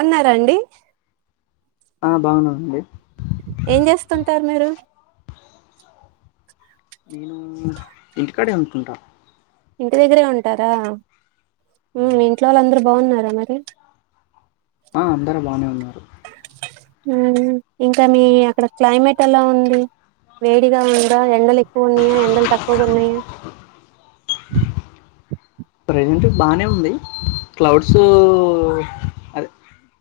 ఉన్నారండి ఆ బాగున్నాదండి ఏం చేస్తుంటారు మీరు నేను ఇంటికాడే ఉంటుంటా ఇంటి దగ్గరే ఉంటారా ఇంట్లో వాళ్ళ అందరుూ బాగున్నారా మరి ఆ అందరు బాగానే ఉన్నారు ఇంకా మీ అక్కడ క్లైమేట్ ఎలా ఉంది వేడిగా ఉందా ఎండలు ఎ పూర్ణ్య ఎందులు తక్కువ కొన్నాయా బాగానే ఉంది క్లౌడ్స్ అదే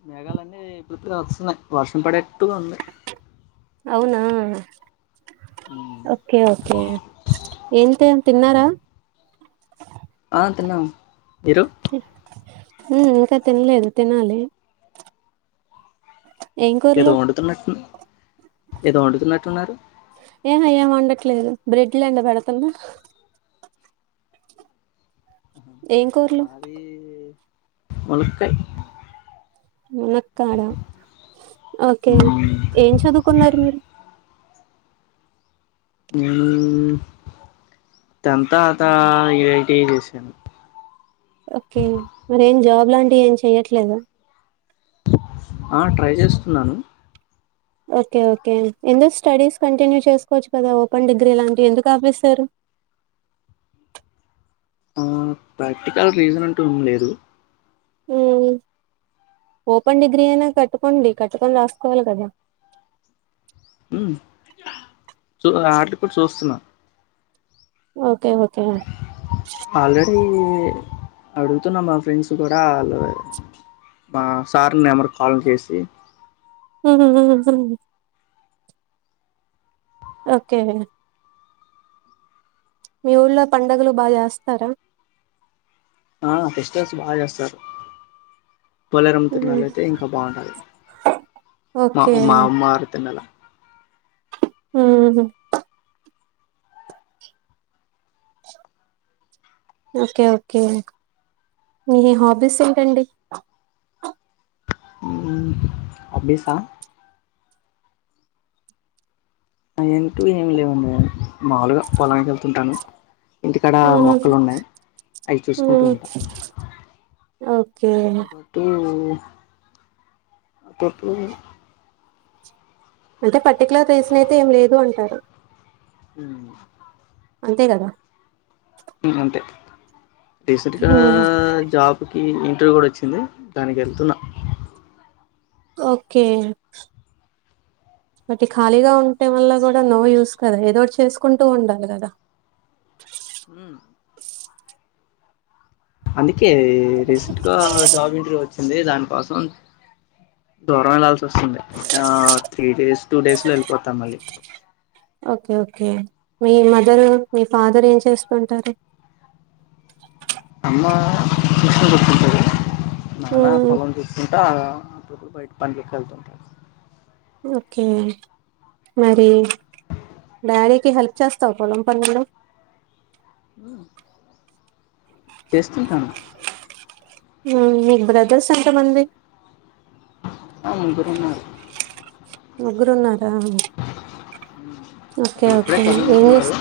మేఘాలున్నీ ఇప్పుడుత వస్తున్నాయి వర్షం పడేట్టుగా ఉంది అవునా హ్మ్. ఓకే ఓకే ఎంత తిన్నారా పాద్లో ఇ ఇంకా తినలేదు తినాలి ఏం కూరలు ఎదగండ తన్నట్ ఏదో వండుతున్నట్టున్నారు ఏమ ఏం ఉండట్లేదు బ్రెడ్ లేంండ పెడతున్నా ఏం కూరలు మది మునక్కా మునక్కాడ ఓకే హ్మ్. ఏం చదువుకున్నారు మీరు నేను ట తత ఇరైటీ చేసాను ఓకే మరి ఏం జాబ్ లాంటివి ఏం చెయట్లేదు ఆ ట్రై చేస్తున్నాను ఓకే ఓకే ఎందుకు స్టడీస్ కంటిన్యూ చేసుకోవచ్చు కదా ఓపెన్ డిగ్రీ లాంటివి ఎందుకు ఆపిస్తారు ఆ ప్రాక్టికల్ రీజన్ అంటూ ఏం లేదు ఓపెన్ డిగ్రీ అయినా కట్టుకోండి కట్టుకని రాసుకోవాలి కదా చూ ఆటలు కూడా చూస్తున్నా ఓ ఓకే ఓకే మరి అడుగుతున్న మా ఫ్రెండ్స్ కూడా వాళ్ళు మా సార్ నెంబర్కి కాల్ చేసి హుహుహుహు. ఓకే మీ ఊళ్లో పండుగలు బా చేస్తారా ఆ ఫెస్టివల్స్ బా చేస్తారు పోలేరమ్మ తీర్నాల అయితే ఇంకా బాగుంటది మా ఓకే మా అమ్మవారీ తీర్నాల ఉమ్ ఓకే ఓకే మీ హాబీస్ ఏంటండి హబిసా అయింటివి ఏమి లేవండి మాముూలుగా పొలానికి వెళ్తుంటాను ఇంటికాడ హ్మ్. మొక్కలు ఉన్నాయి అవి చూసుకుంటూ హ్మ్. ఉంటా ఓకే దాంతోపాటు అటిప్పు అంటే పర్టిక్యులర్ గా రీజన్ అయితే ఏం లేదు అంటారు ఉమ్ అంతే కదా ఉమ్ అంతే రీసెట్గా జాబ్ ఈ ఇంటర్వ్యూ కూడా వచ్చింది దానికి వెళ్తున్నా ఓకే బట్ ఖాళీగా ఉంటే వల్ల కూడా నో యూస్ కదా ఏదోటి చేసుకుంటూ ఉండాలి కదా అందుక్ కే రీసెంట్గా జాబ్ ఇంటర్వ్యూ వచ్ వచ్చింది దానికోసం దూరం వెళ్లాల్సి వస్తుంది ఆ త్రీ డేస్ టూ డేస్ లో వెళ్ళిపోతాం మళ్ళీ ఓకే ఓకే మీ మదరు మీ ఫాదర్ ఏం చేస్తుంటారు అమ్మ మెషీన్ కుడ్తుంటాది నాన్న హ్మ్ పొలం చూసుకుంటా అప్పుడప్పుడు బయట పండికి వెళ్తుంటారు ఓకే మరి డాడీకి హెల్ప్ చేస్తావు పొలం పనుల్లో చేస్తుంటా మ్ మీకు బ్రదర్స్ ఎంతమంది ఆ ముగ్గురు ఉన్నారు ముగ్గురు ఉన్నార్ ఓకే ఉమ్ ఇప్పుడే ఓకే ఏం చేస్త చదువుతున్నారు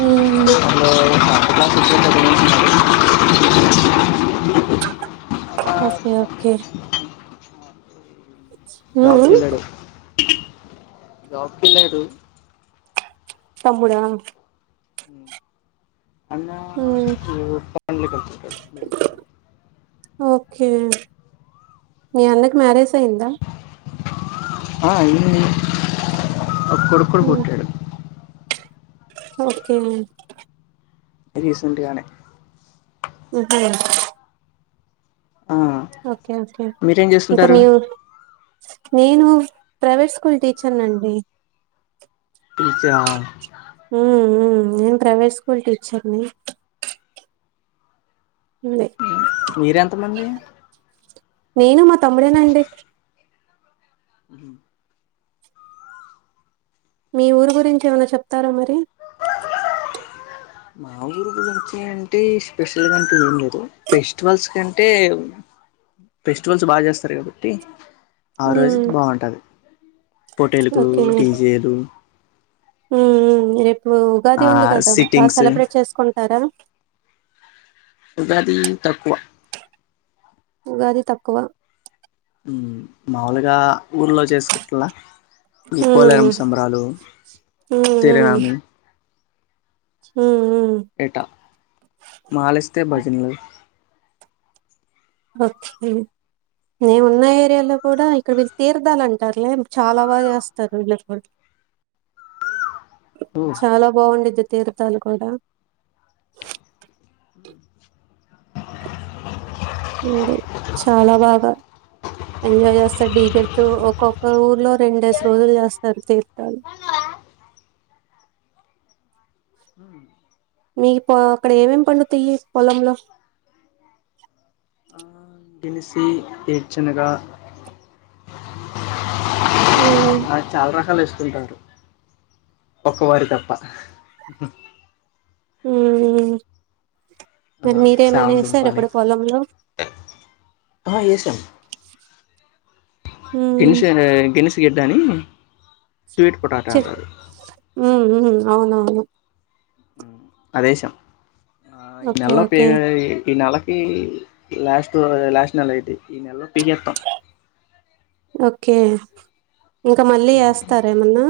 హ్మ్ హలో [unintelligible] ఓకే ఓకే అన్న ఉమ్ మ్ జాబ్కిలాడు తమ్ముడా అన్న హ్మ్ ఇప్పుడు [unintelligible] ఓకే మీ అన్నకి మ్యారేజ్ అయిందా ఆ అయింది ఓ కొడుకు కూడా హ్మ్ పుట్టాడు ఓకే రీసెంట్గానే ఊహూ ఆ ఓకే ఓకే మీరేం ఇంకా చేస్తుంటారు మీరు నేను ప్రైవేట్ స్కూల్ టీచర్న్ండి ఇచ్చావ హ్మ్ హ్మ్ నేను ప్రైవేట్ స్కూల్ టీచర్ని ఉంది మీరెంతమంది నేను మా తమ్ముడేనండి ఉ మీ ఊరు గురించి ఏమైనా చెప్తారా మరి మా ఊరు గురించి అంటే స్పెషల్గా అంటే ఏం లేదు ఫెస్టివల్స్ కంటే ఫెస్టివల్స్ బా చేస్తారు కాబట్టి ఆ ఉమ్ రోజు బావుంటది పోటీలకు డీజేలు హ్మ్ మ్మ్ రేపు ఉ ఉగాది ఆ ఉంది కదా బా సిట్టింగ్స్ సెలబ్రేట్ చేసుకుంటారా ఉగాది తక్కువ ఉగాది తక్కువ మాముూలుగా ఊర్లో చేసుకుంటలా ఈ ఉమ్ పోలేరమ్మ సంబరాలు ఉమ్ ఉమ్ సిరినామి ఉమ్ ఉమ్ ఏటా మాలెస్తే భజనలు ఓకే మేమున్న ఏరియాలో కూడా ఇక్కడ వీళ్ళు తీర్థాలంటారులే చాలా బా చేస్తారు వీళ్ళు ఒకళ్ చాలా బావుండిద్ది తీర్థాలు కూడా ఉంది చాలా బాగా ఎంజాయ్ చేస్తారు డీజే తో ఒక్కొక్క ఊర్లో రెండేసి రోజులు చేస్తారు తీర్థాలు మీ పొ అక్కడ ఏమేమి పండుతాయి పొలంలో గెలిసి ఏడ్చనగా ఉమ్ ఆ చాలా రకాలు వేస ఉంటారు ఒక్క వరి తప్ప హ్మ్ మ్మ్ ఆ! మరి మీరేమన్న సామదుంప వేసారా అని. ఇప్పుడు పొలంలో ఉమ్ గెలిషరె గెలిసి గెడ్డని చ్చే హ్మ్ మ్మ్ అవునవును అదేసాం ఆ ఓకే ఈనెల పే ఓకే ఈ నేల ఈ లాస్ట్ లో లాస్ట్ నెల ఐతే ఈ నెల్లో ఓకే ఇంకా మళ్ళీ హ్మ్. ఎస్తార ఏమన్నా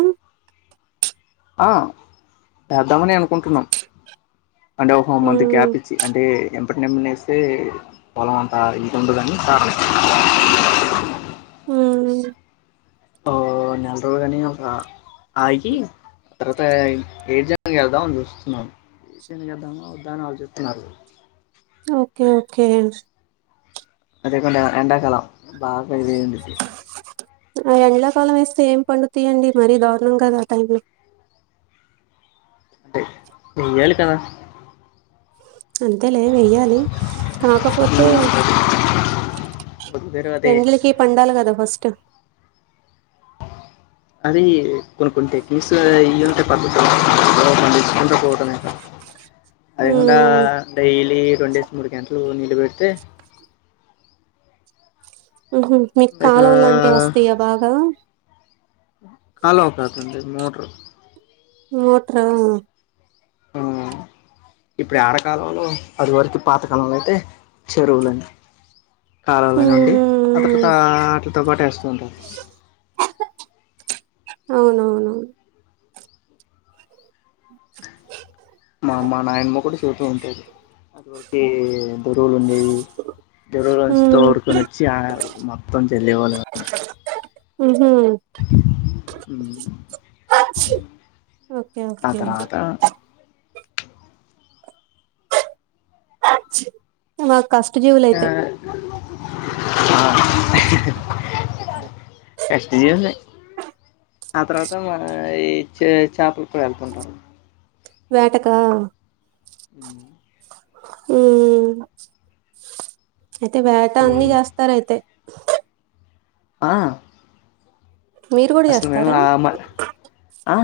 ఆ, తేద్దామనే అనుకుంటున్నాం. అంటే ఓహో మంత్ ఉమ్ గ్యాప్ ఇచ్చి, అంటే ఎన్ ఇప్పటి నెమ్మినేస్తే, పొలం అంతా ఇది ఉండదని [inaudible] హ్మ్ ఓ నెల రోజులు అని ఒక ఆ ఆగి, ఆ తర్వాత ఏటి చేద్దాం అని చూస్తున్నాను. ఇదైనా చేద్దామా వద్దా అని ఆలోచిస్తున్నారు. Okay, okay. ఎల్ అదేయకుండ ఎండ కాలం. బాగా యిదయిందిది. ఆ ఎండ్లకాలం ఏస్తే ఏం పండుతయండి? మరీ దారుణంగా ఆ టైంలో. టే ఎయ్యాలి కదా? అంతేలే వేయాలి, కాకపోతే బతుకుదేరు అదే ఎండ్లకి పండాలా కదా ఫస్ట్? అదీ, కొనుక్కుంటే. మిస్లా ఇయ్యంత [unintelligible] [inaudible] ఎస్కుంట పోవటమే. ఎండా, ఉమ్ డైలీ రెండేసి, మూడు గంటలు నీళ్ళు పెడితే. హు హూ, మీకు ఇక కాలవ్వలాంటివి వస్తాయా బాగా? కాలువకాదండి, మోటరు. మోటరా? ఆ ఇప్పుడు యాడ కాలువలు? అదివరకు పాతకాలంలో అయితే, చెరువులన్ కాలవల నుండి, ఉమ్ అట్లట్లట్టా ఆ ఆటితోపాటు ఏస్తూ ఉంటారు. అవునవును. మా అమ్మ, నాయమ్మ కూడ చెబుతూ ఉంటేది, అదివరకీ చెరువులన్ని నీ, చెరువులోంచి ఉమ్ తోడుకొనొచ్చి ఆ మొత్తం చల్లే వాళ్ళమని. ఉహు ఉమ్, ఓకే ఆ ఓకే తర్వాత తుమ్మక్ ఆ, కష్ట జీవులే. ఆ తర్వాత, ఈ చే చాపలకూ ఎళ్తుంటారు. వేటకా? హుమ్ ఉహూ. అయితే వేట అన్ని చేస్తార్ అయితే. ఆ మీరు కూడా అసలు మేము చేస్తారా ఆగ్ మా, ఆ.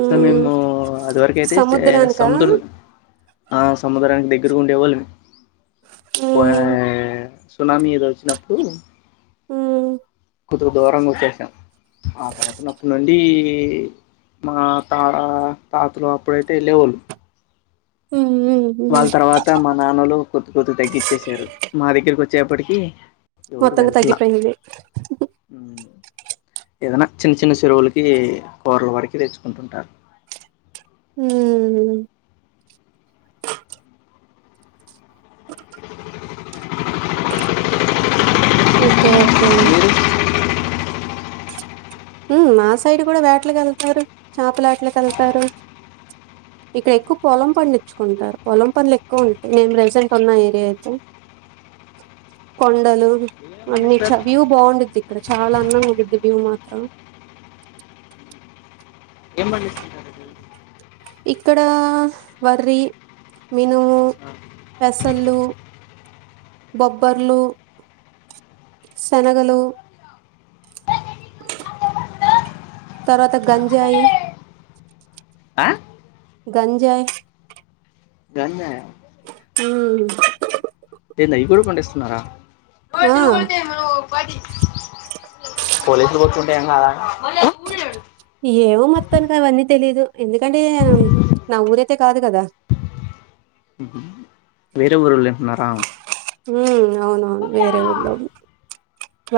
అసలు మేము అదివరకు అయితే చే సముద్రానికా సముద్ర ఆ సముదరానికి దగ్గరగా ఉండేవ్వాలి పో మ్మ్. సునామీ ఏద వచ్చినప్పుడు మ్మ్ కూతురు దూరంగా వచ్చసాం ఆ తర్వాతన్నప్పటి నుండి మా తాత తాతలు అప్పుడైతే వెళ్ళేవాళ్ళు మ్మ్. మ్మ్. వాళ్ళ మ్మ్. తర్వాత మా నాన్నలు కొద్ కొద్ తగ్గిచ్చేశారు మా దగ్గరకి వచ్చేప్పటికి ఎవరు మొత్తంగా వెళ్తలా తగ్గిపోయింది ఏదైనా చిన్న చిన్న చెరువులకి కూరలు వడికి తెచ్చుకుంటుంటారు మ్మ్ ఓకే ఓకే ఓకే మ్మ్ మా సైడ్ కూడా వేటలకి వెళ్తారు చేపలెట్ల కి వెళ్తారు ఇక్కడ ఎక్కువ పొలం పండించుకుంటారు పొలం పనులు ఎక్కువ ఉంటాయి మేం ప్రెజెంట్ ఉన్న ఏరియా అయితే కొండలు. మీరు ఏం అన్ని చ పండిస్తారు వ్యూ బాగుండిద్ది ఇక్కడ చాలా అఅందగా ఉండిద్ది వ్యూ మాత్రం ఏం పని చేస్తుంటారు మీరు ఇక్కడ వర్రి మినుము పెసళ్ళు బొబ్బర్లు శనగలు తరువాత గంజయి ఆ గంజయి గంజాయ మ్మ్ తేనె ఇవి కూడా పండిస్తున్నారా రోజు ఆ నువ్వు కొడితే మనం పోలీసులు పట్టుకుంటే ఏం కాదా ఏవో మొత్తానికి అవన్నీ తెలీదు ఎందుకంటే నా ఊరైతే కాదు కదా వేరే ఊరోళ్ళు ఉంటున్నారా మ్మ్ అవునవును వేరే ఊళ్లో నే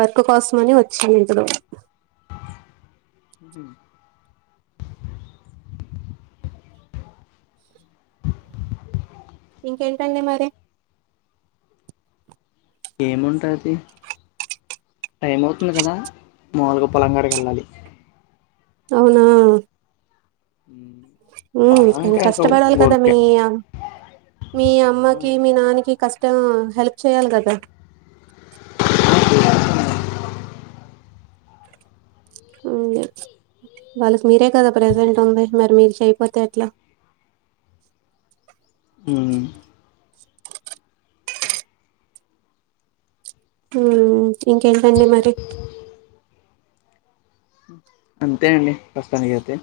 వర్క్ కోసమని వచ్చాం ఇంత దూరం ఇంకేంటండి మరి ఏముంటది టైం అవుతుంది కదా మాములుగా పొలంగాడికి వెళ్ళాలి అవునా మ్మ్ పొలం కానీ కాక కష్టపడాలి కదా గొంగె మీమ్ మీ అమ్మకి మీ నాకి కష్ టం హెల్ప్ చేయాలి కదా అవును వాళ్ళకి మీరే కదా ప్రెసెంట్ ఉంది మరి మీరు చేయపోతే అట్లా మ్మ్ మ్మ్ ఇంకేంటండి మరి అంతే అండి ప్రస్తుతానికి అయితే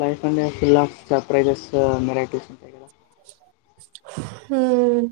లైఫ్ అంటే అప్పుల సర్ప్రైజెస్ మిరాకిల్స్ ఉంటాయి కదా మ్మ్